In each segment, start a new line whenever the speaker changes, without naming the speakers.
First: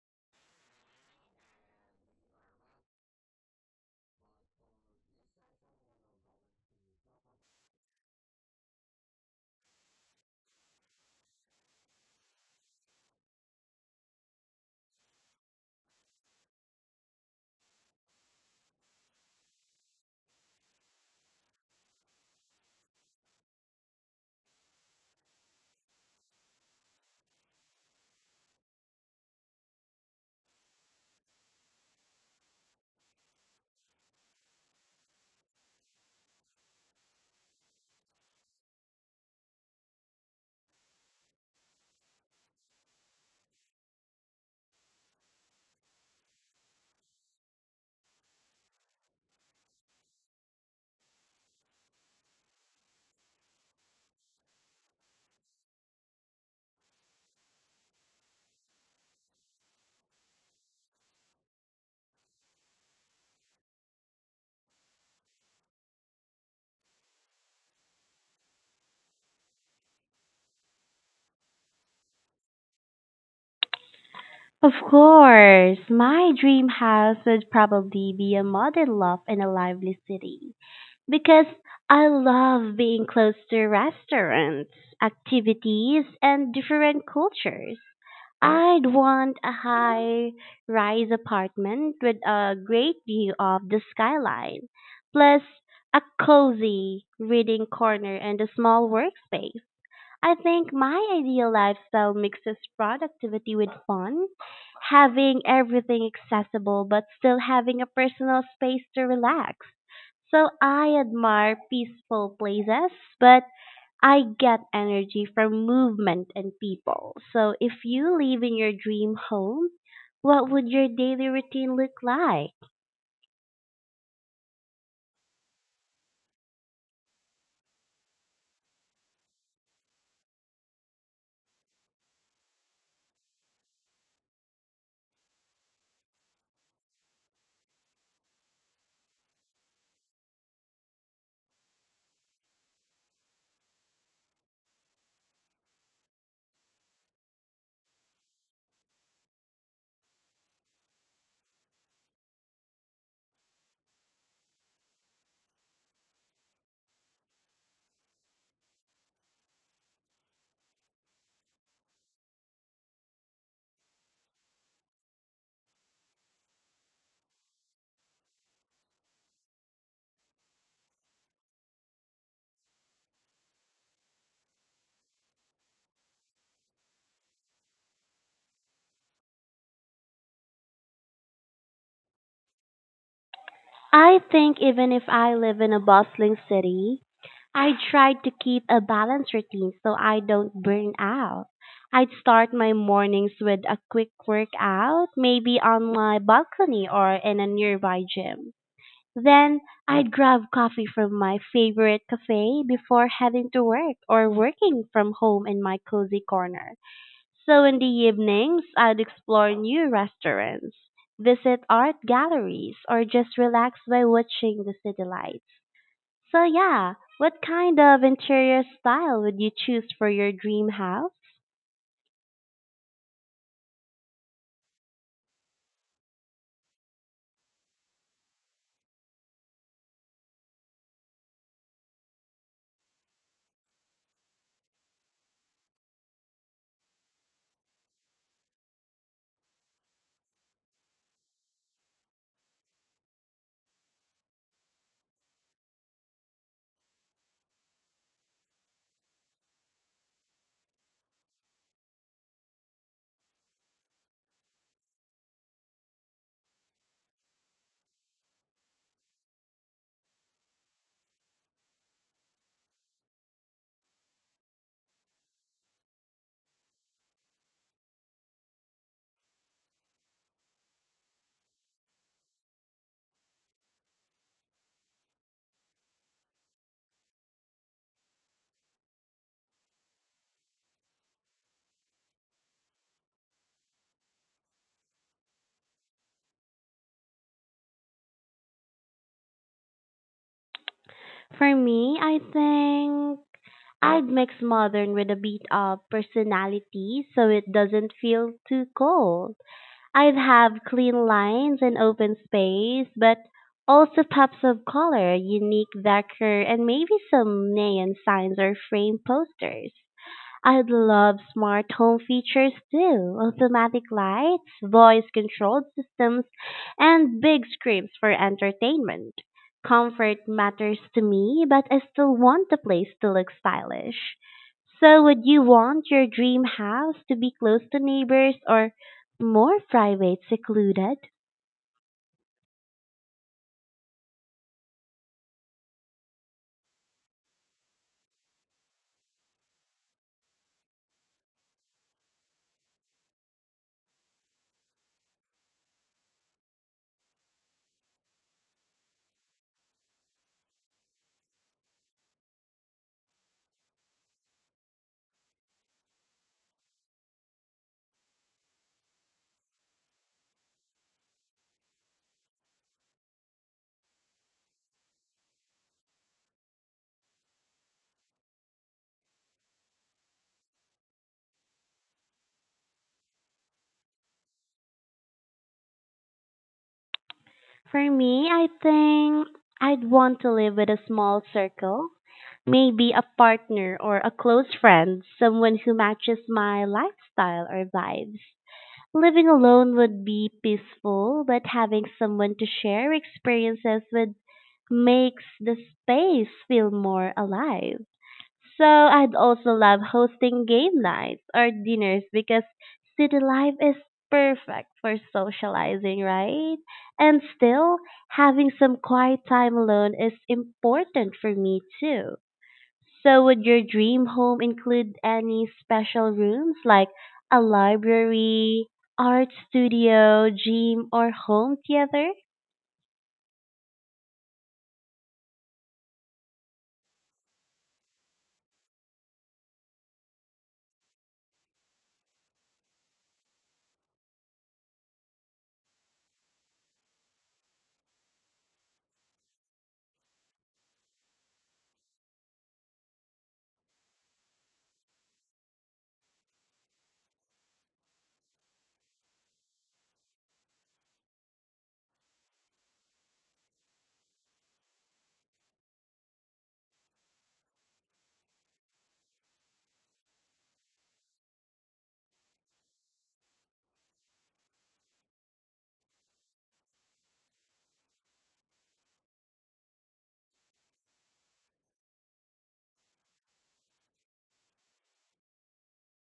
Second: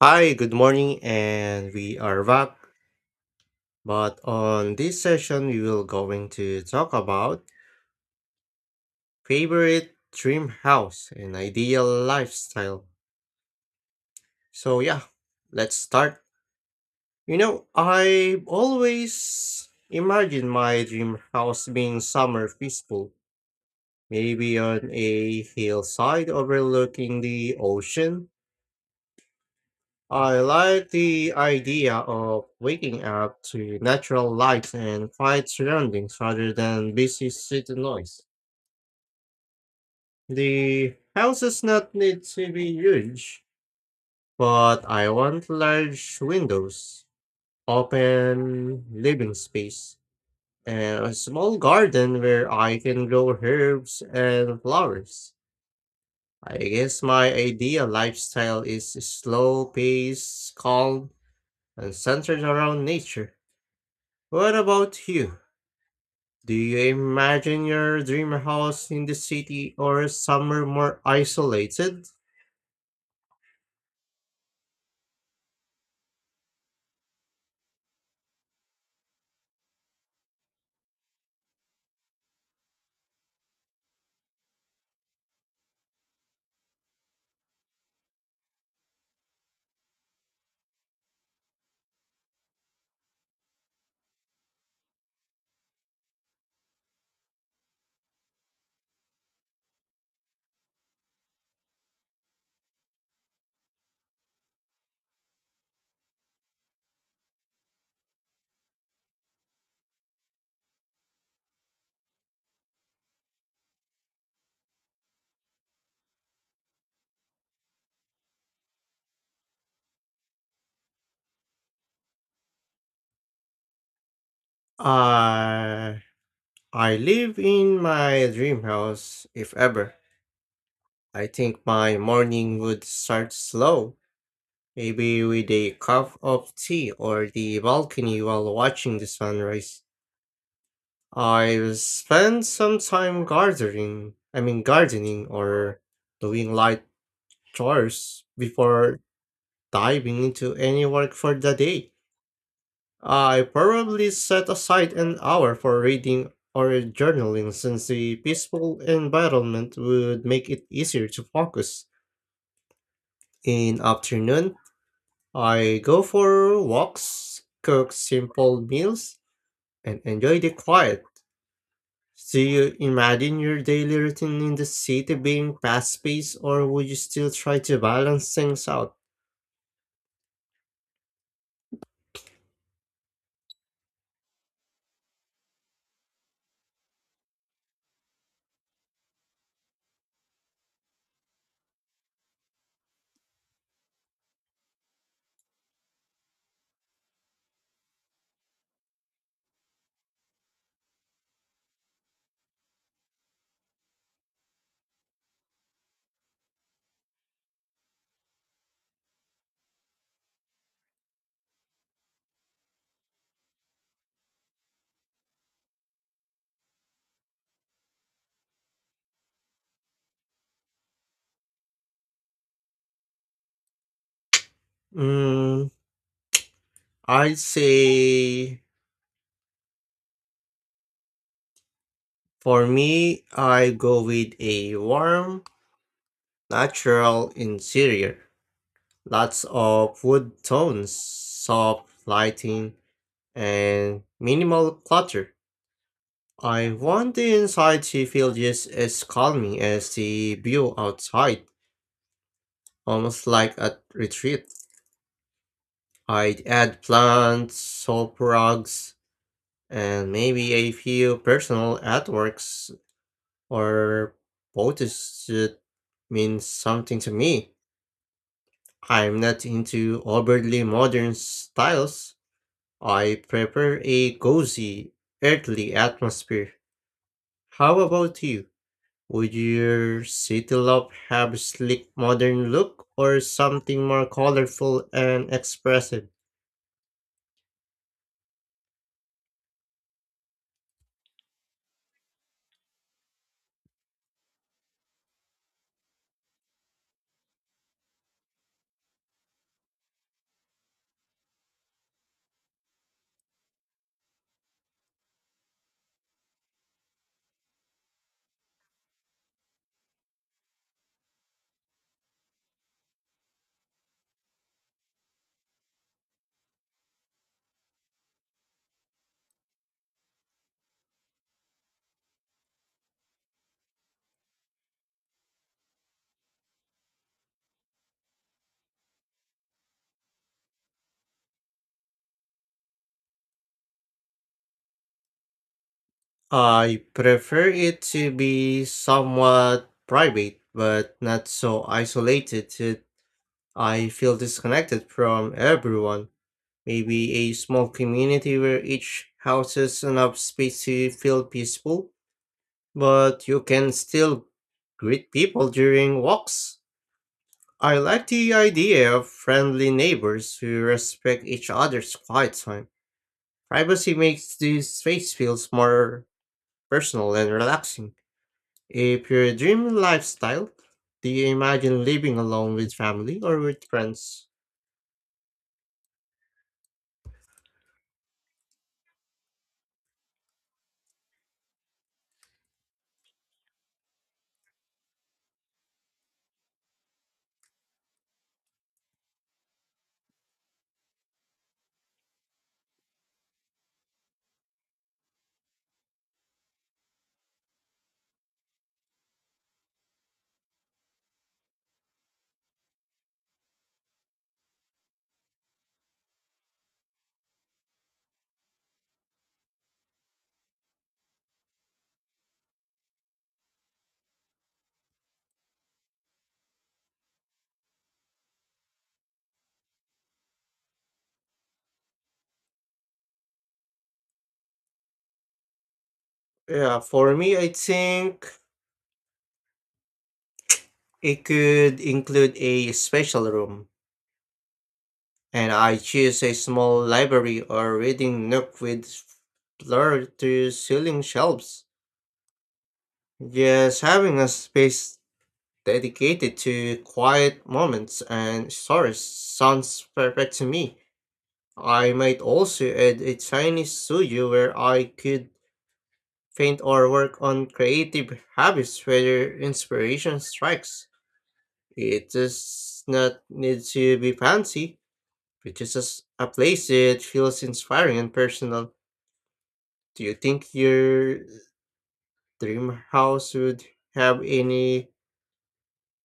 Hi, good morning, and we are back. But on this session, we will going to talk about favorite dream house and ideal lifestyle. So yeah, let's start. You know, I always imagine my dream house being somewhere peaceful, maybe on a hillside overlooking the ocean. I like the idea of waking up to natural light and quiet surroundings rather than busy city noise. The houses not need to be huge, but I want large windows, open living space, and a small garden where I can grow herbs and flowers. I guess my ideal lifestyle is slow paced, calm, and centered around nature. What about you? Do you imagine your dream house in the city or somewhere more isolated?
Of course, my dream house would probably be a modern loft in a lively city because I love being close to restaurants, activities, and different cultures. I'd want a high rise apartment with a great view of the skyline, plus a cozy reading corner and a small workspace. I think my ideal lifestyle mixes productivity with fun, having everything accessible but still having a personal space to relax. So I admire peaceful places, but I get energy from movement and people. So if you live in your dream home, what would your daily routine look like?
Uh, I live in my dream house, if ever. I think my morning would start slow, maybe with a cup of tea or the balcony while watching the sunrise. I will spend some time gardening, I mean gardening or doing light chores before diving into any work for the day. I probably set aside an hour for reading or journaling since the peaceful environment would make it easier to focus. In afternoon, I go for walks, cook simple meals, and enjoy the quiet. Do you imagine your daily routine in the city being fast paced, or would you still try to balance things out?
I think even if I live in a bustling city, I tried to keep a balanced routine so I don't burn out. I'd start my mornings with a quick workout, maybe on my balcony or in a nearby gym. Then I'd grab coffee from my favorite cafe before heading to work or working from home in my cozy corner. So in the evenings, I'd explore new restaurants, visit art galleries, or just relax by watching the city lights. So yeah, what kind of interior style would you choose for your dream house?
Mm, I'd say, for me, I go with a warm, natural interior, lots of wood tones, soft lighting, and minimal clutter. I want the inside to feel just as calming as the view outside, almost like a retreat. I'd add plants, soap rugs, and maybe a few personal artworks or photos that mean something to me. I'm not into overtly modern styles. I prefer a cozy, earthly atmosphere. How about you? Would your city love have a sleek modern look or something more colorful and expressive?
For me, I think I'd mix modern with a bit of personality so it doesn't feel too cold. I'd have clean lines and open space, but also pops of color, unique decor, and maybe some neon signs or frame posters. I'd love smart home features too, automatic lights, voice controlled systems and big screens for entertainment. Comfort matters to me, but I still want the place to look stylish. So, would you want your dream house to be close to neighbors or more private, secluded?
I prefer it to be somewhat private, but not so isolated that I feel disconnected from everyone. Maybe a small community where each houses enough space to feel peaceful, but you can still greet people during walks. I like the idea of friendly neighbors who respect each other's quiet time. Privacy makes the space feels more personal and relaxing. If your dream lifestyle, do you imagine living alone with family or with friends?
For me, I think I'd want to live with a small circle, maybe a partner or a close friend, someone who matches my lifestyle or vibes. Living alone would be peaceful, but having someone to share experiences with makes the space feel more alive. So I'd also love hosting game nights or dinners because city life is perfect for socializing, right? And still, having some quiet time alone is important for me too. So would your dream home include any special rooms like a library, art studio, gym, or home theater?
Yeah, for me, I think it could include a special room, and I choose a small library or reading nook with floor to ceiling shelves. Just having a space dedicated to quiet moments and stories sounds perfect to me. I might also add a tiny studio where I could paint or work on creative habits where inspiration strikes. It does not need to be fancy reaches a place it feels inspiring and personal. Do you think your dream house would have any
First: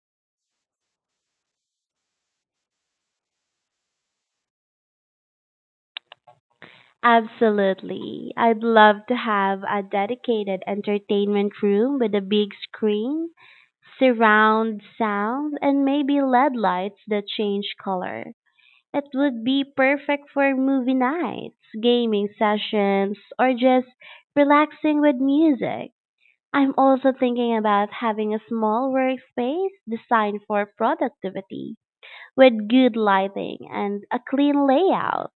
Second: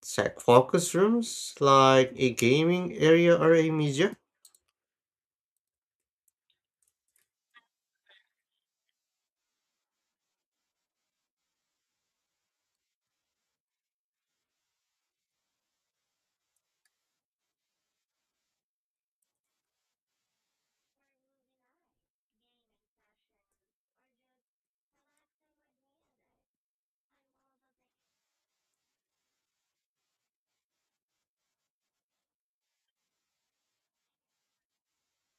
tech focus rooms like a gaming area or a media?
Absolutely. I'd love to have a dedicated entertainment room with a big screen, surround sound, and maybe LED lights that change color. It would be perfect for movie nights, gaming sessions, or just relaxing with music. I'm also thinking about having a small workspace designed for productivity with good lighting and a clean layout.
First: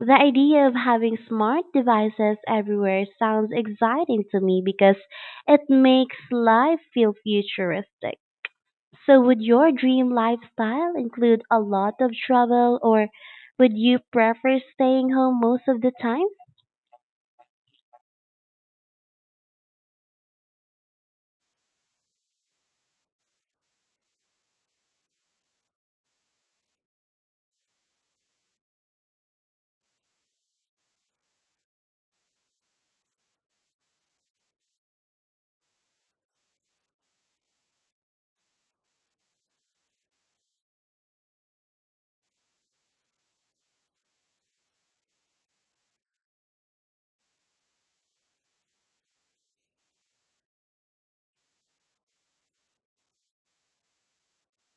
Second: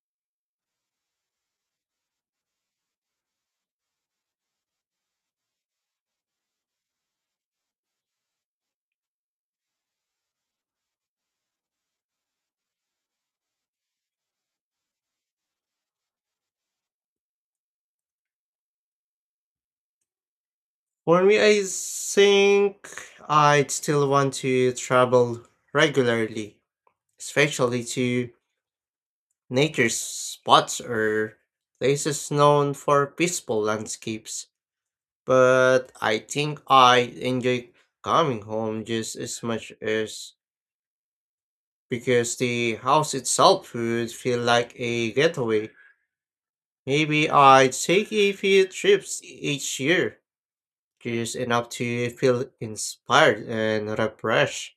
The idea of having smart devices everywhere sounds exciting to me because it makes life feel futuristic. So, would your dream lifestyle include a lot of travel, or would you prefer staying home most of the time?
For me, I think I'd still want to travel regularly, especially to nature spots or places known for peaceful landscapes. But I think I enjoy coming home just as much as because the house itself would feel like a getaway. Maybe I'd take a few trips each year, just enough to feel inspired and refreshed.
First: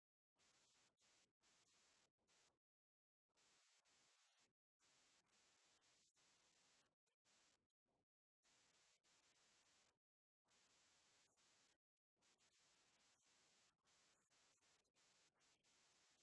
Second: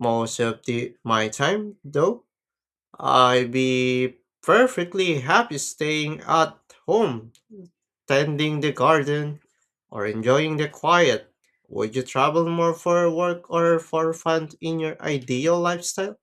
Most of the my time, though, I'd be perfectly happy staying at home tending the garden, or enjoying the quiet? Would you travel more for work or for fun in your ideal lifestyle?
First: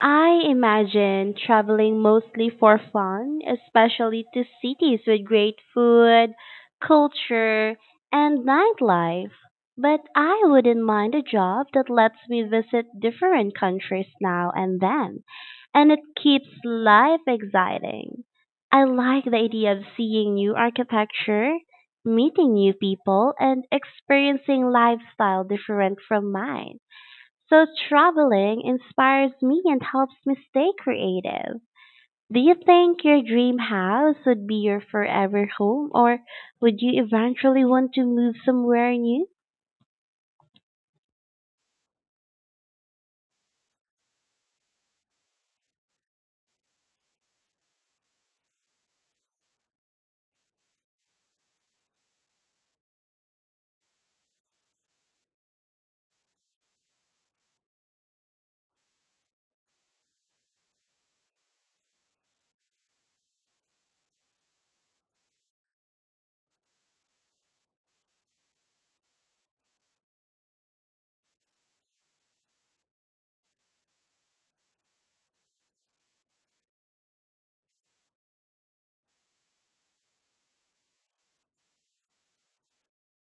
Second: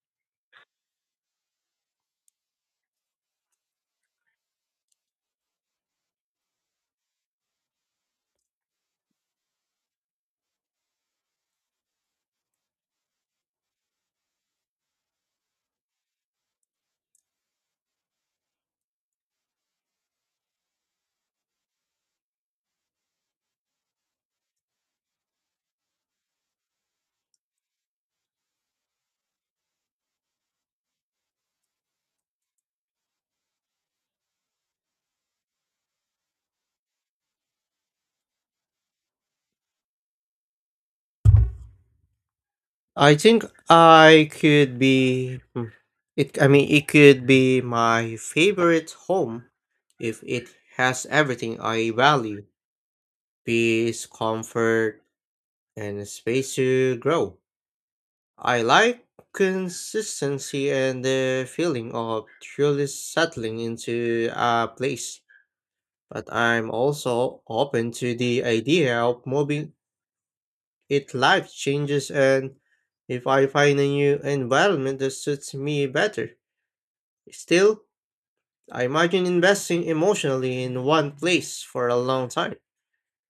I imagine traveling mostly for fun, especially to cities with great food, culture, and nightlife. But I wouldn't mind a job that lets me visit different countries now and then, and it keeps life exciting. I like the idea of seeing new architecture, meeting new people, and experiencing lifestyle different from mine. So traveling inspires me and helps me stay creative. Do you think your dream house would be your forever home or would you eventually want to move somewhere new?
I think I could be it I mean it could be my favorite home if it has everything I value, peace, comfort, and space to grow. I like consistency and the feeling of truly settling into a place. But I'm also open to the idea of moving. It life changes and if I find a new environment that suits me better. Still, I imagine investing emotionally in one place for a long time.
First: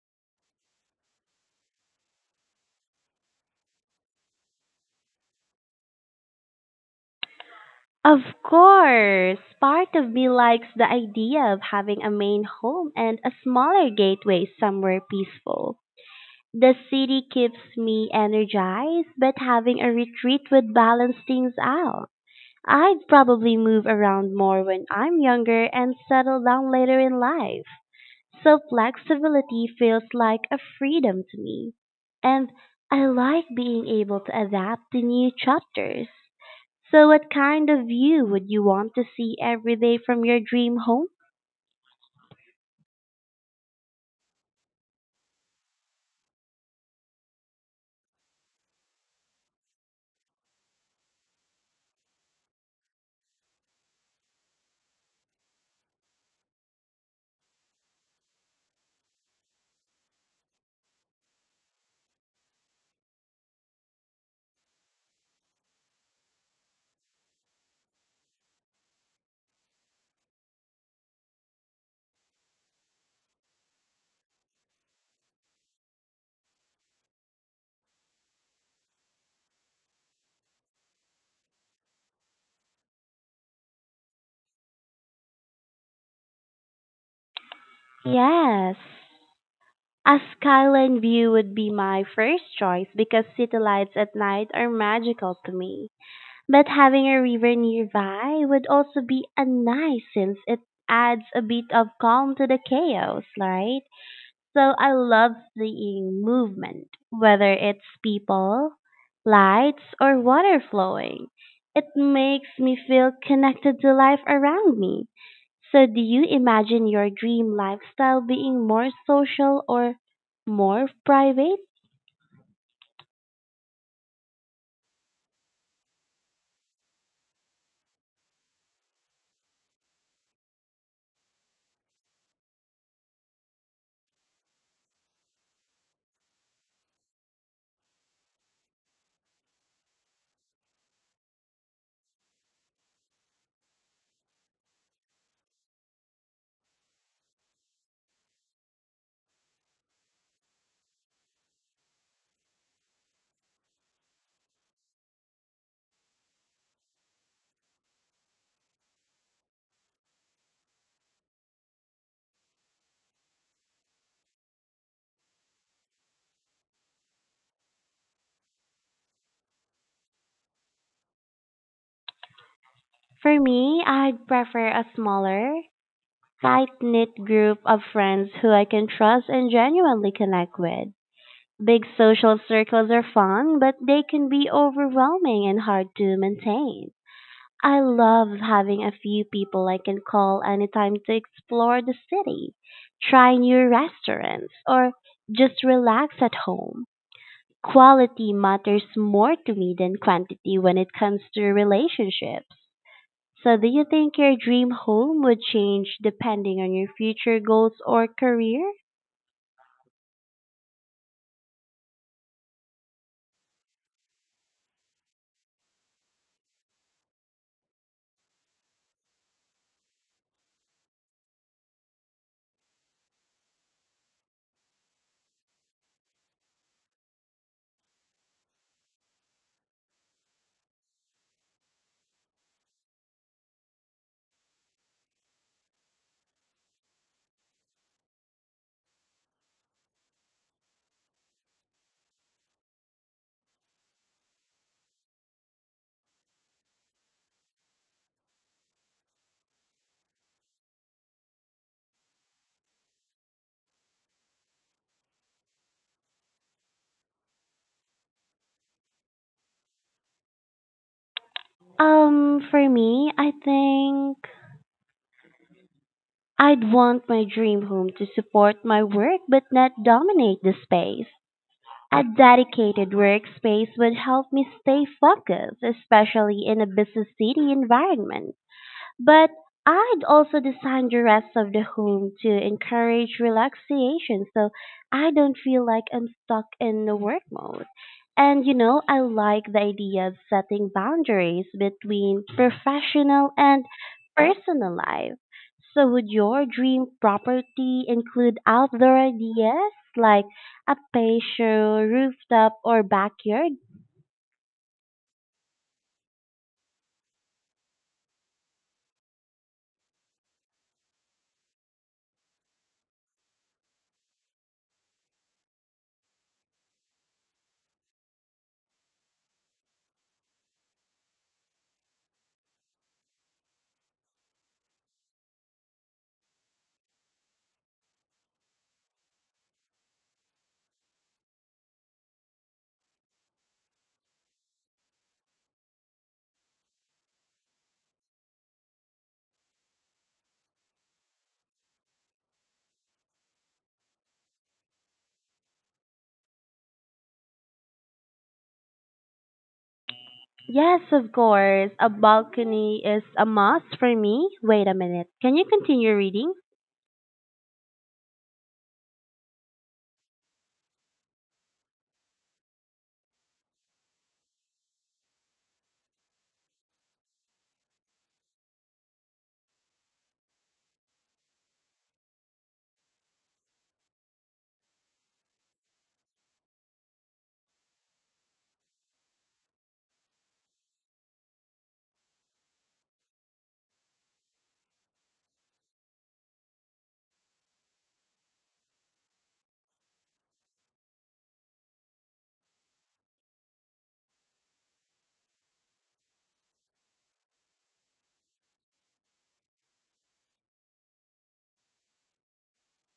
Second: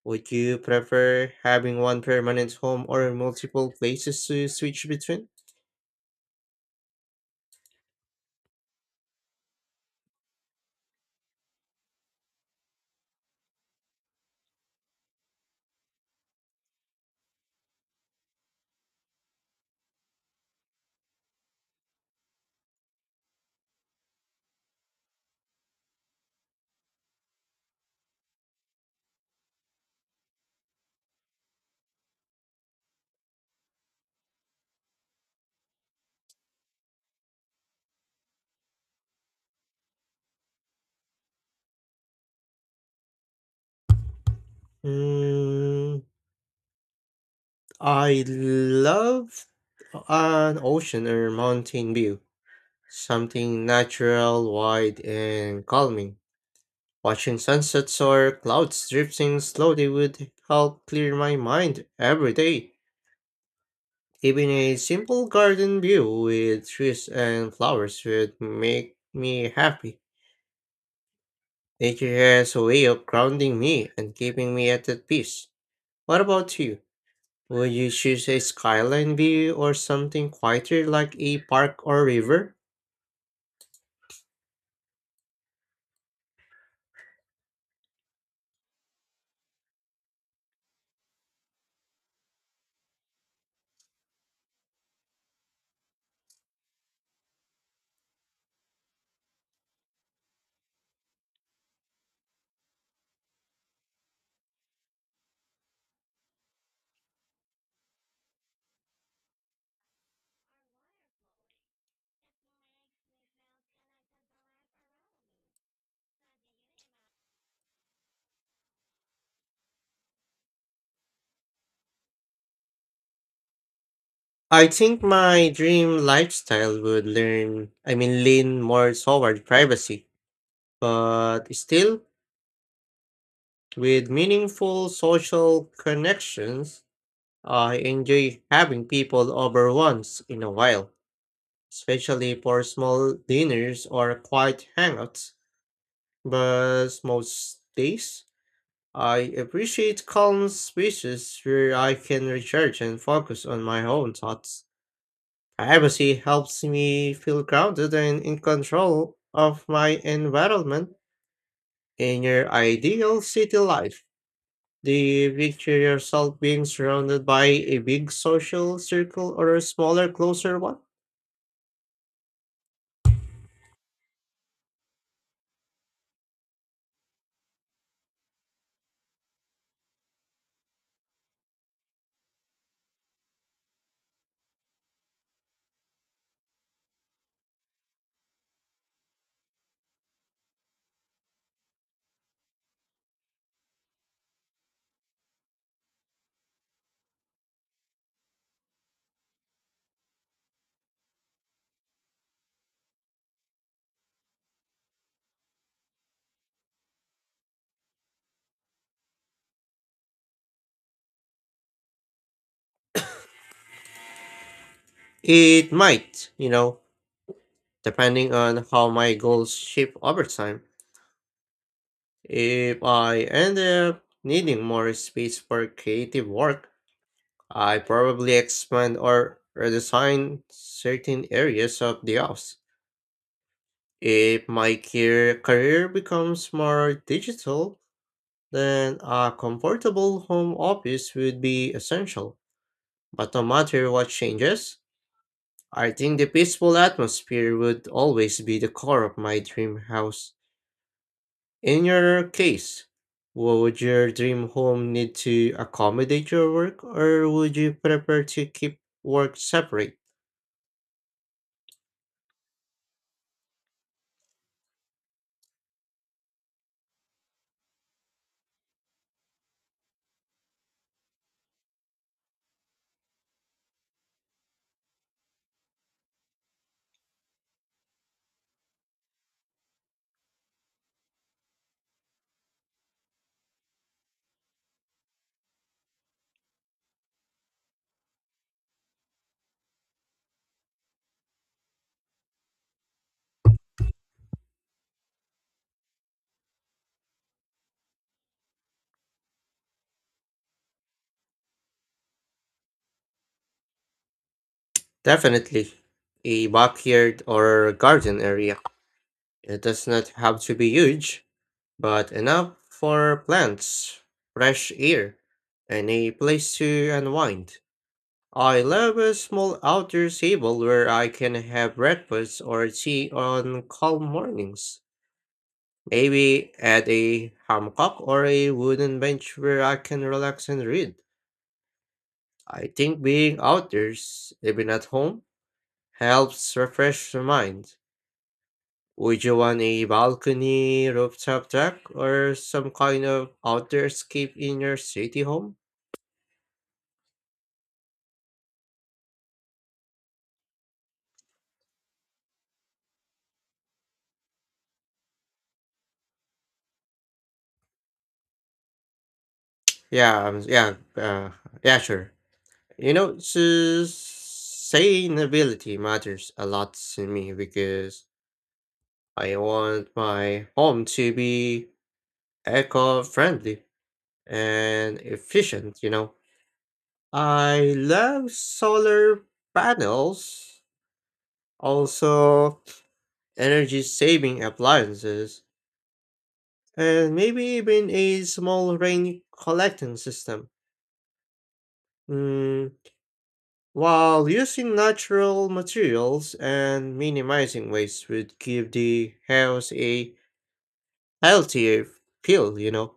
Would you prefer having one permanent home or multiple places to switch between?
Of course, part of me likes the idea of having a main home and a smaller gateway somewhere peaceful. The city keeps me energized, but having a retreat would balance things out. I'd probably move around more when I'm younger and settle down later in life. So flexibility feels like a freedom to me. And I like being able to adapt to new chapters. So what kind of view would you want to see every day from your dream home?
Mm, I love an ocean or mountain view, something natural, wide, and calming. Watching sunsets or clouds drifting slowly would help clear my mind every day. Even a simple garden view with trees and flowers would make me happy. Nature has a way of grounding me and keeping me at that peace. What about you? Would you choose a skyline view or something quieter like a park or river?
Yes. A skyline view would be my first choice because city lights at night are magical to me. But having a river nearby would also be a nice since it adds a bit of calm to the chaos, right? So I love seeing movement, whether it's people, lights, or water flowing. It makes me feel connected to life around me. So do you imagine your dream lifestyle being more social or more private?
I think my dream lifestyle would lean more toward privacy, but still with meaningful social connections. I enjoy having people over once in a while, especially for small dinners or quiet hangouts. But most days, I appreciate calm spaces where I can recharge and focus on my own thoughts. Privacy helps me feel grounded and in control of my environment. In your ideal city life, the picture yourself being surrounded by a big social circle or a smaller, closer one?
For me, I'd prefer a smaller, tight knit group of friends who I can trust and genuinely connect with. Big social circles are fun, but they can be overwhelming and hard to maintain. I love having a few people I can call anytime to explore the city, try new restaurants, or just relax at home. Quality matters more to me than quantity when it comes to relationships. So, do you think your dream home would change depending on your future goals or career?
It might, you know, depending on how my goals shift over time. If I end up needing more space for creative work, I probably expand or redesign certain areas of the house. If my career becomes more digital, then a comfortable home office would be essential. But no matter what changes, I think the peaceful atmosphere would always be the core of my dream house. In your case, would your dream home need to accommodate your work or would you prefer to keep work separate?
For me, I think I'd want my dream home to support my work but not dominate the space. A dedicated workspace would help me stay focused, especially in a busy city environment. But I'd also design the rest of the home to encourage relaxation so I don't feel like I'm stuck in the work mode. And you know, I like the idea of setting boundaries between professional and personal life. So would your dream property include outdoor ideas like a patio, rooftop, or backyard?
Definitely a backyard or garden area. It does not have to be huge, but enough for plants, fresh air, and a place to unwind. I love a small outdoor table where I can have breakfast or tea on calm mornings. Maybe add a hammock or a wooden bench where I can relax and read. I think being outdoors, even at home, helps refresh the mind. Would you want a balcony, rooftop deck, or some kind of outdoor escape in your city home?
Yes, of course. A balcony is a must for me. Wait a minute. Can you continue reading?
Yeah, yeah, yeah, sure. You know, sustainability matters a lot to me because I want my home to be eco-friendly and efficient, you know. I love solar panels, also energy-saving appliances, and maybe even a small rain collecting system. Hmm, While using natural materials and minimizing waste would give the house a healthier feel, you know.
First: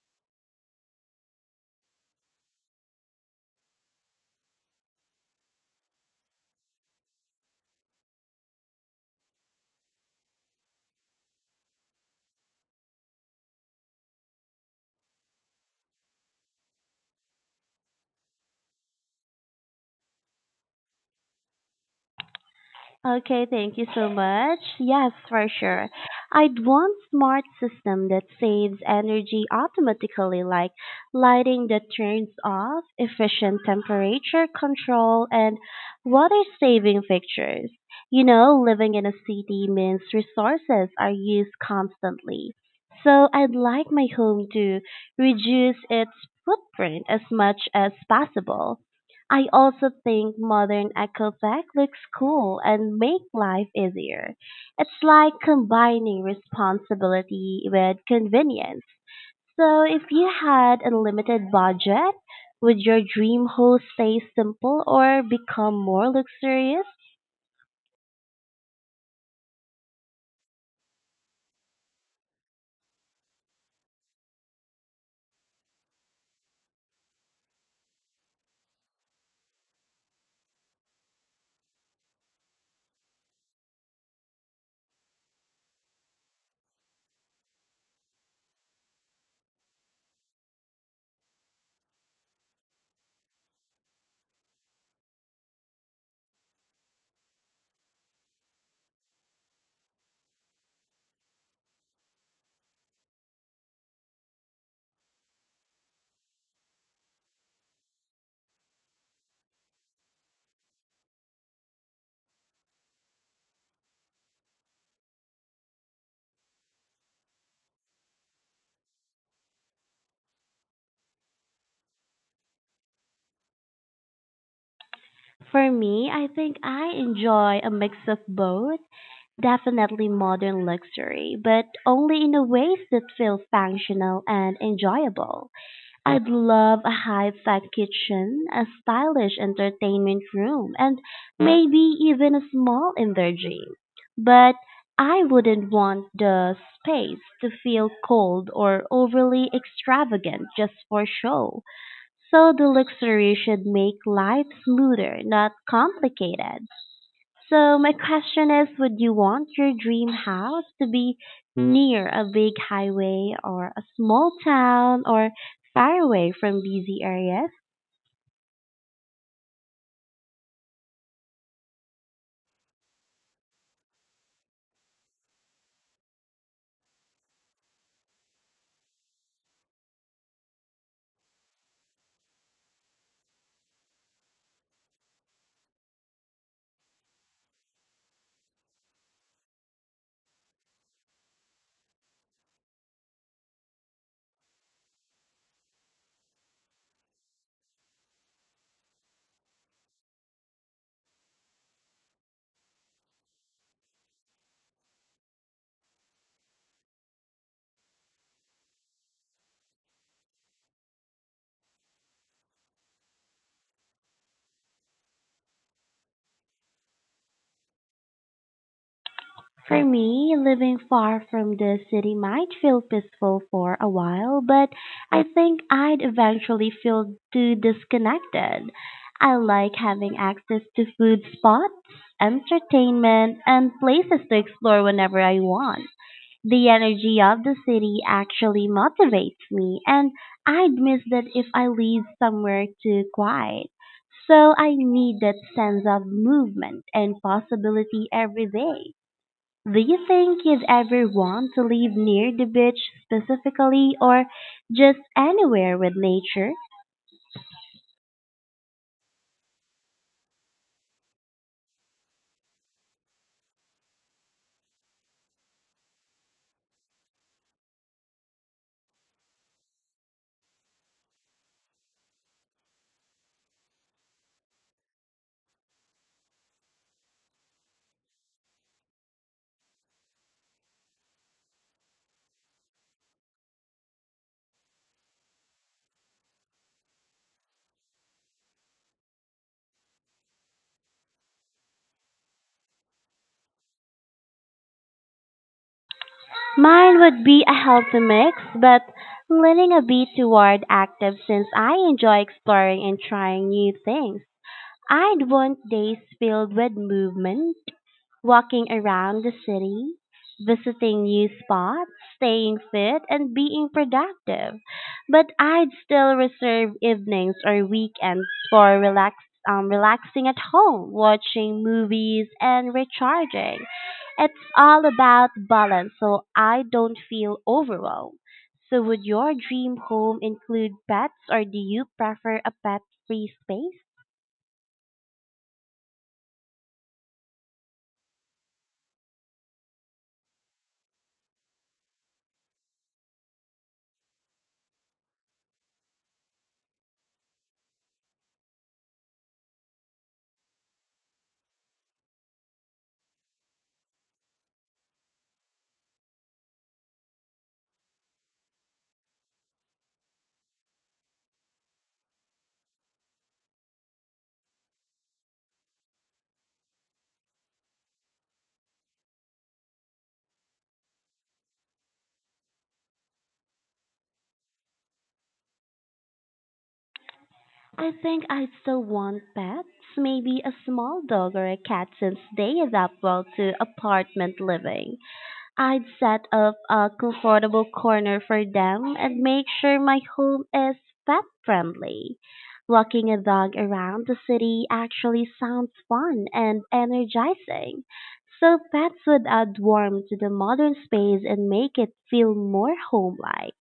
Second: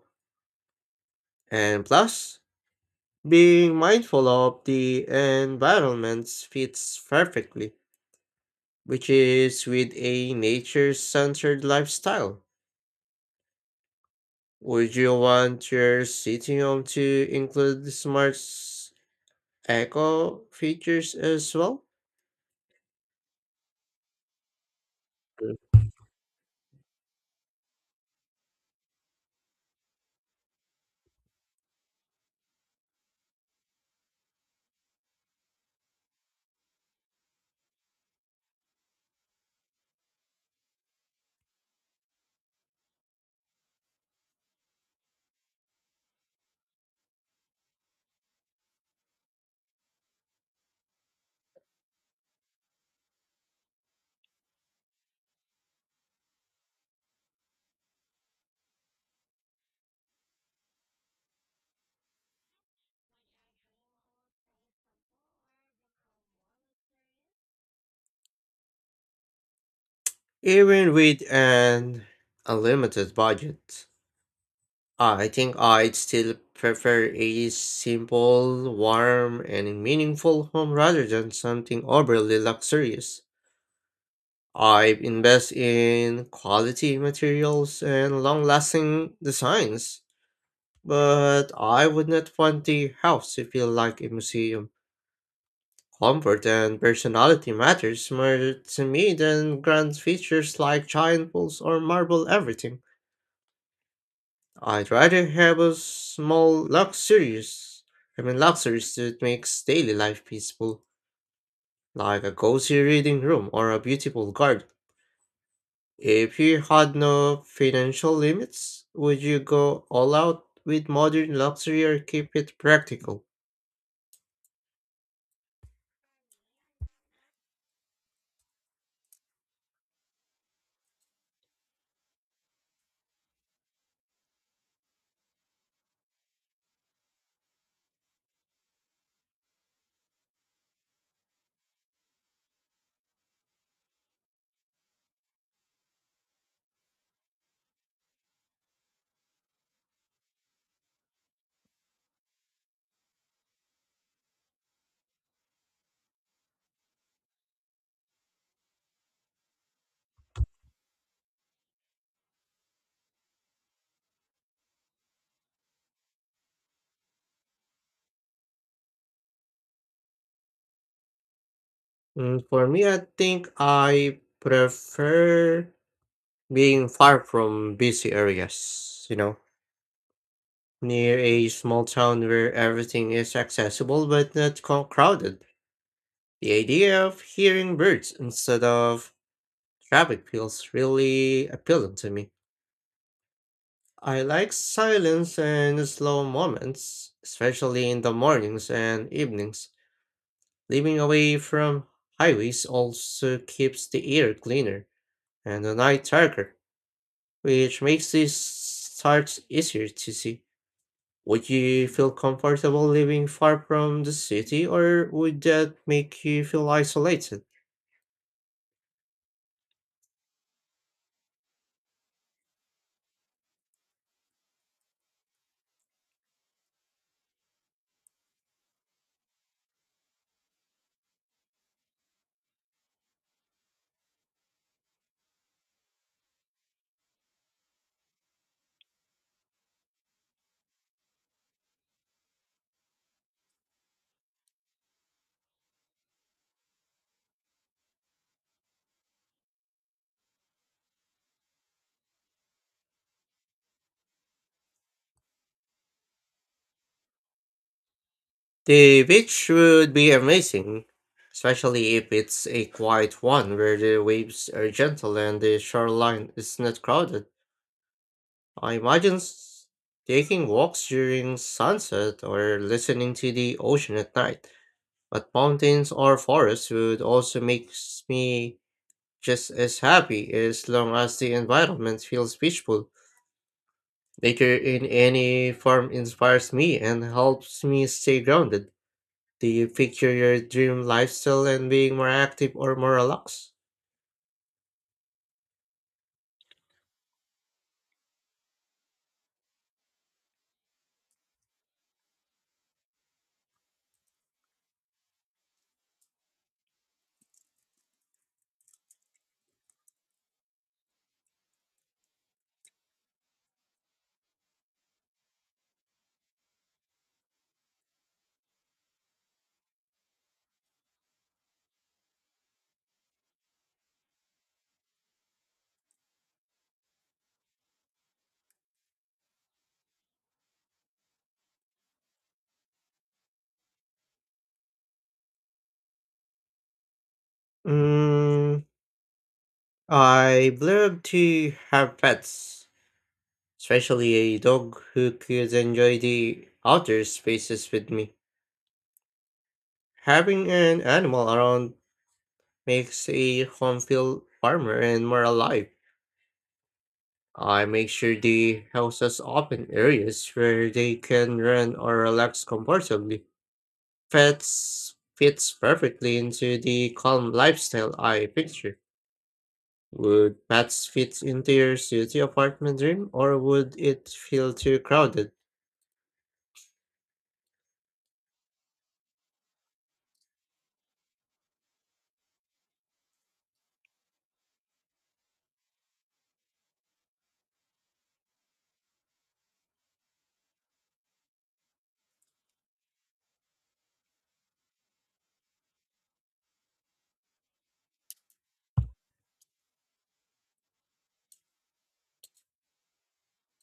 And plus, being mindful of the environment fits perfectly, which is with a nature-centered lifestyle. Would you want your sitting room to include smart eco features as well?
Okay, thank you so much. Yes, for
Mm.
sure. I'd want smart system that saves energy automatically like lighting that turns off, efficient temperature control and water saving fixtures. You know, living in a city means resources are used constantly. So I'd like my home to reduce its footprint as much as possible. I also think modern eco tech looks cool and make life easier. It's like combining responsibility with convenience. So if you had unlimited budget, would your dream home stay simple or become more luxurious?
Even with an unlimited budget. I think I'd still prefer a simple, warm, and meaningful home rather than something overly luxurious. I invest in quality materials and long lasting designs, but I would not want the house to feel like a museum. Comfort and personality matters more to me than grand features like giant pools or marble everything. I'd rather have a small luxurious, I mean luxuries that makes daily life peaceful, like a cozy reading room or a beautiful garden. If you had no financial limits, would you go all out with modern luxury or keep it practical?
For me, I think I enjoy a mix of both. Definitely modern luxury, but only in a ways that feel functional and enjoyable. I'd love a high-tech kitchen, a stylish entertainment room, and maybe even a small energy. But I wouldn't want the space to feel cold or overly extravagant just for show. So the luxury should make life smoother, not complicated. So my question is, would you want your dream house to be near a big highway or a small town or far away from busy areas?
For me, I think I prefer being far from busy areas, you know, near a small town where everything is accessible but not crowded. The idea of hearing birds instead of traffic feels really appealing to me. I like silence and slow moments, especially in the mornings and evenings. Living away from highways also keeps the air cleaner and the night darker, which makes these sights easier to see. Would you feel comfortable living far from the city, or would that make you feel isolated?
For me, living far from the city might feel peaceful for a while, but I think I'd eventually feel too disconnected. I like having access to food spots, entertainment, and places to explore whenever I want. The energy of the city actually motivates me, and I'd miss that if I lived somewhere too quiet. So I need that sense of movement and possibility every day. Do you think you'd ever want to live near the beach specifically or just anywhere with nature?
The beach would be amazing, especially if it's a quiet one where the waves are gentle and the shoreline is not crowded. I imagine taking walks during sunset or listening to the ocean at night. But mountains or forests would also make me just as happy as long as the environment feels peaceful. Nature in any form inspires me and helps me stay grounded. Do you picture your dream lifestyle and being more active or more relaxed?
Mine would be a healthy mix, but leaning a bit toward active since I enjoy exploring and trying new things. I'd want days filled with movement, walking around the city, visiting new spots, staying fit, and being productive. But I'd still reserve evenings or weekends for relaxing at home, watching movies, and recharging. It's all about balance, so I don't feel overwhelmed. So, would your dream home include pets, or do you prefer a pet free space?
Mm, I would love to have pets, especially a dog who could enjoy the outdoor spaces with me. Having an animal around makes a home feel warmer and more alive. I make sure the house has open areas where they can run or relax comfortably. Pets fits perfectly into the calm lifestyle I picture. Would pets fit into your city apartment dream or would it feel too crowded?
I think I'd still want pets, maybe a small dog or a cat since they adapt well to apartment living. I'd set up a comfortable corner for them and make sure my home is pet friendly. Walking a dog around the city actually sounds fun and energizing. So pets would add warmth to the modern space and make it feel more homelike.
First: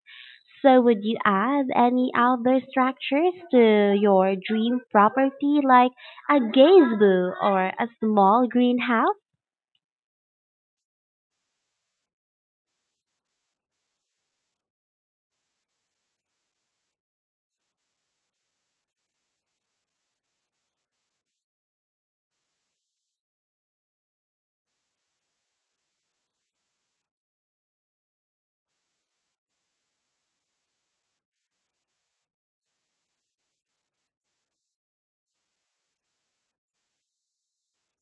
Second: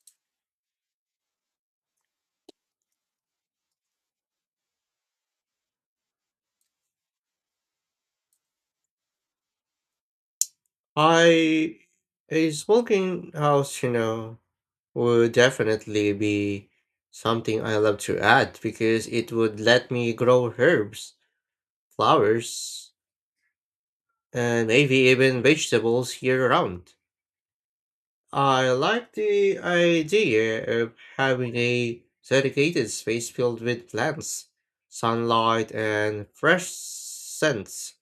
So would you add any outdoor structures to your dream property like a gazebo or a small greenhouse?
I a smoking house, you know, would definitely be something I love to add because it would let me grow herbs, flowers, and maybe even vegetables year round. I like the idea of having a dedicated space filled with plants, sunlight, and fresh scents.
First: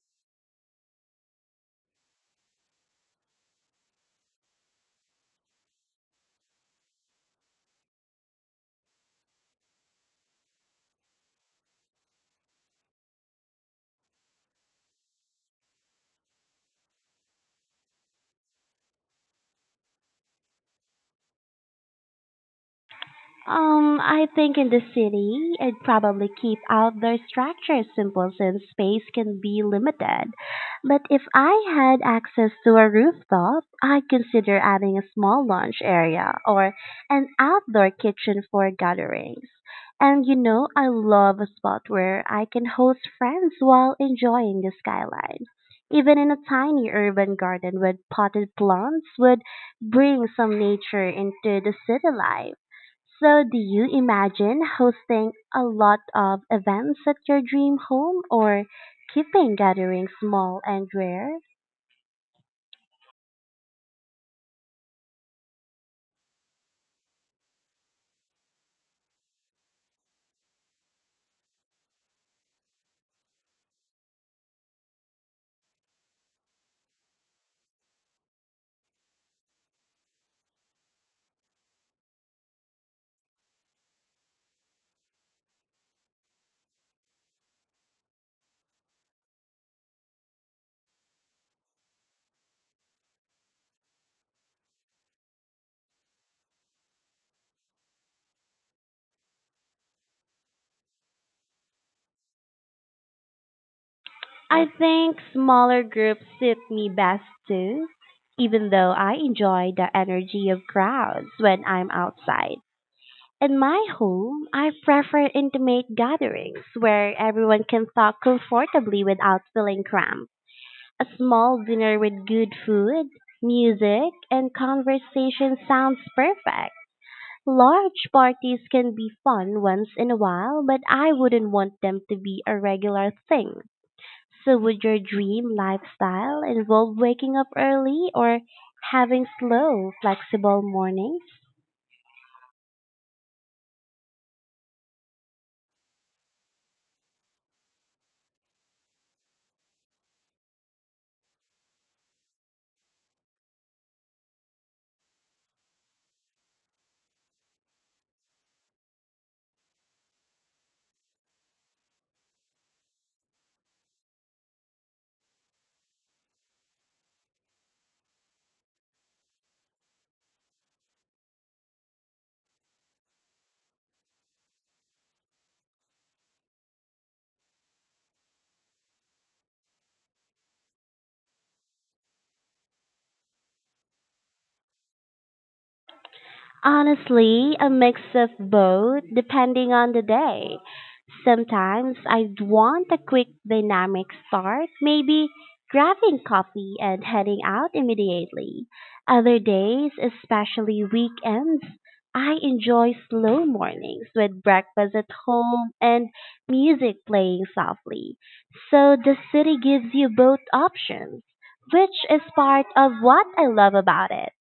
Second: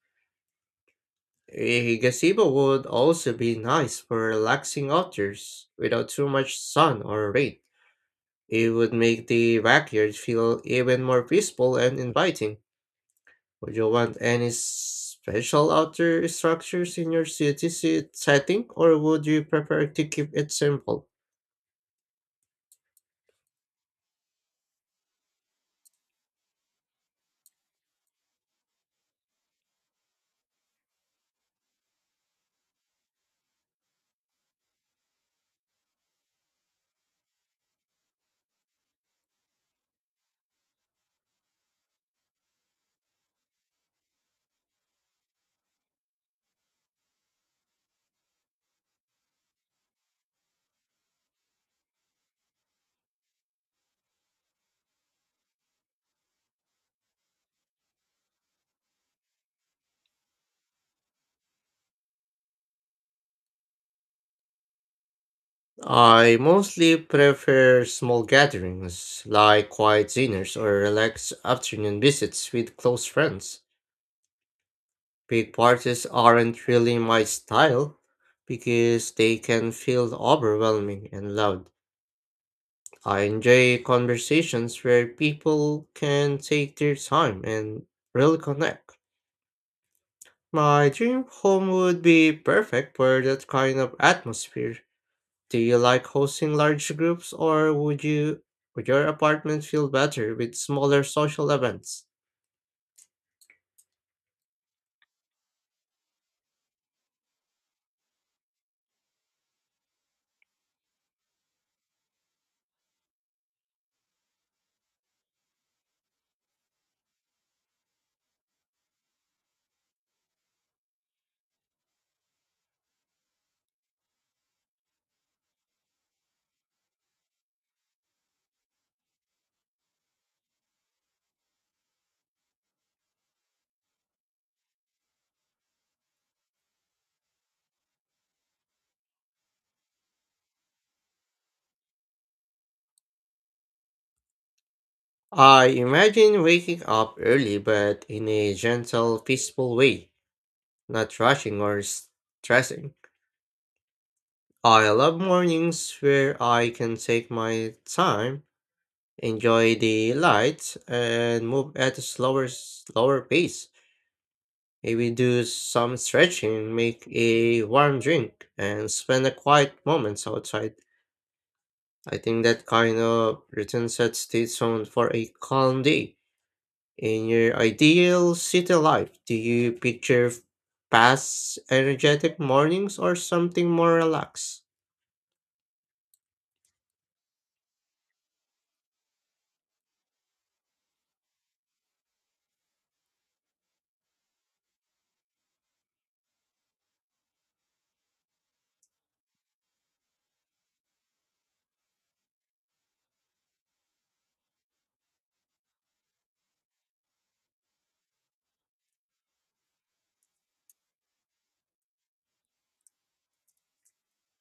A gazebo would also be nice for relaxing outdoors without too much sun or rain. It would make the backyard feel even more peaceful and inviting. Would you want any special outdoor structures in your city setting, or would you prefer to keep it simple?
I think in the city, I'd probably keep outdoor structures simple since space can be limited. But if I had access to a rooftop, I'd consider adding a small lounge area or an outdoor kitchen for gatherings. And you know, I love a spot where I can host friends while enjoying the skyline. Even in a tiny urban garden with potted plants would bring some nature into the city life. So do you imagine hosting a lot of events at your dream home or keeping gatherings small and rare?
I mostly prefer small gatherings like quiet dinners or relaxed afternoon visits with close friends. Big parties aren't really my style because they can feel overwhelming and loud. I enjoy conversations where people can take their time and really connect. My dream home would be perfect for that kind of atmosphere. Do you like hosting large groups or would your apartment feel better with smaller social events?
I think smaller groups suit me best too, even though I enjoy the energy of crowds when I'm outside. In my home, I prefer intimate gatherings where everyone can talk comfortably without feeling cramped. A small dinner with good food, music, and conversation sounds perfect. Large parties can be fun once in a while, but I wouldn't want them to be a regular thing. So would your dream lifestyle involve waking up early or having slow, flexible mornings?
I imagine waking up early but in a gentle, peaceful way, not rushing or stressing. I love mornings where I can take my time, enjoy the light, and move at a slower pace. Maybe do some stretching, make a warm drink, and spend a quiet moments outside. I think that kind of routine sets the tone for a calm day. In your ideal city life, do you picture fast, energetic mornings or something more relaxed?
Honestly, a mix of both, depending on the day. Sometimes I want a quick dynamic start, maybe grabbing coffee and heading out immediately. Other days, especially weekends, I enjoy slow mornings with breakfast at home and music playing softly. So the city gives you both options, which is part of what I love about it.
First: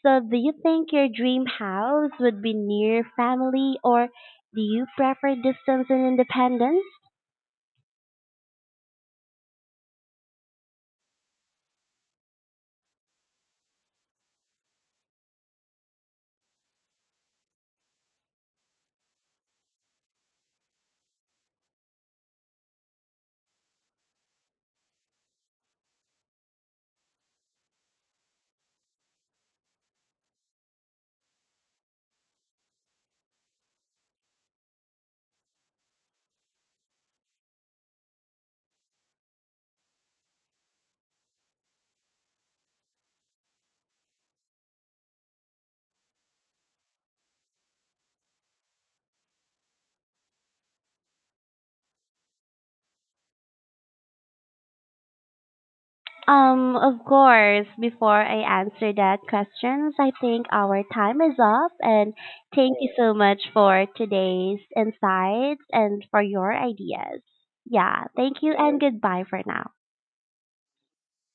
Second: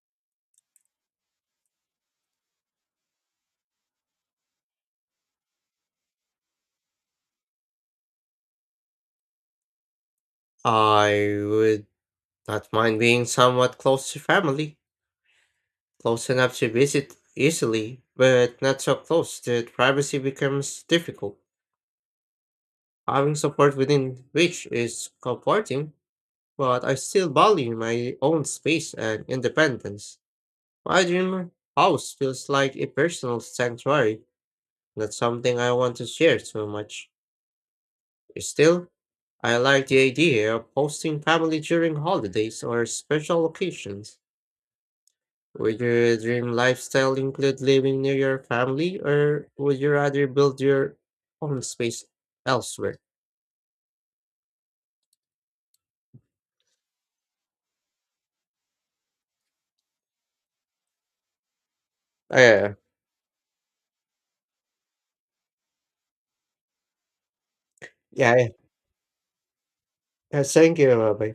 So, do you think your dream house would be near family or do you prefer distance and independence?
I would not mind being somewhat close to family, close enough to visit easily, but not so close that privacy becomes difficult. Having support within reach is comforting, but I still value my own space and independence. My dream house feels like a personal sanctuary, not something I want to share too much. Still, I like the idea of hosting family during holidays or special occasions. Would your dream lifestyle include living near your family, or would you rather build your own space elsewhere?
Of course, before I answer that questions, I think our time is up and
Yeah,
thank you so much for today's insights and for your ideas. Yeah, thank
yeah.
you and goodbye for now.
Thank you. Bye.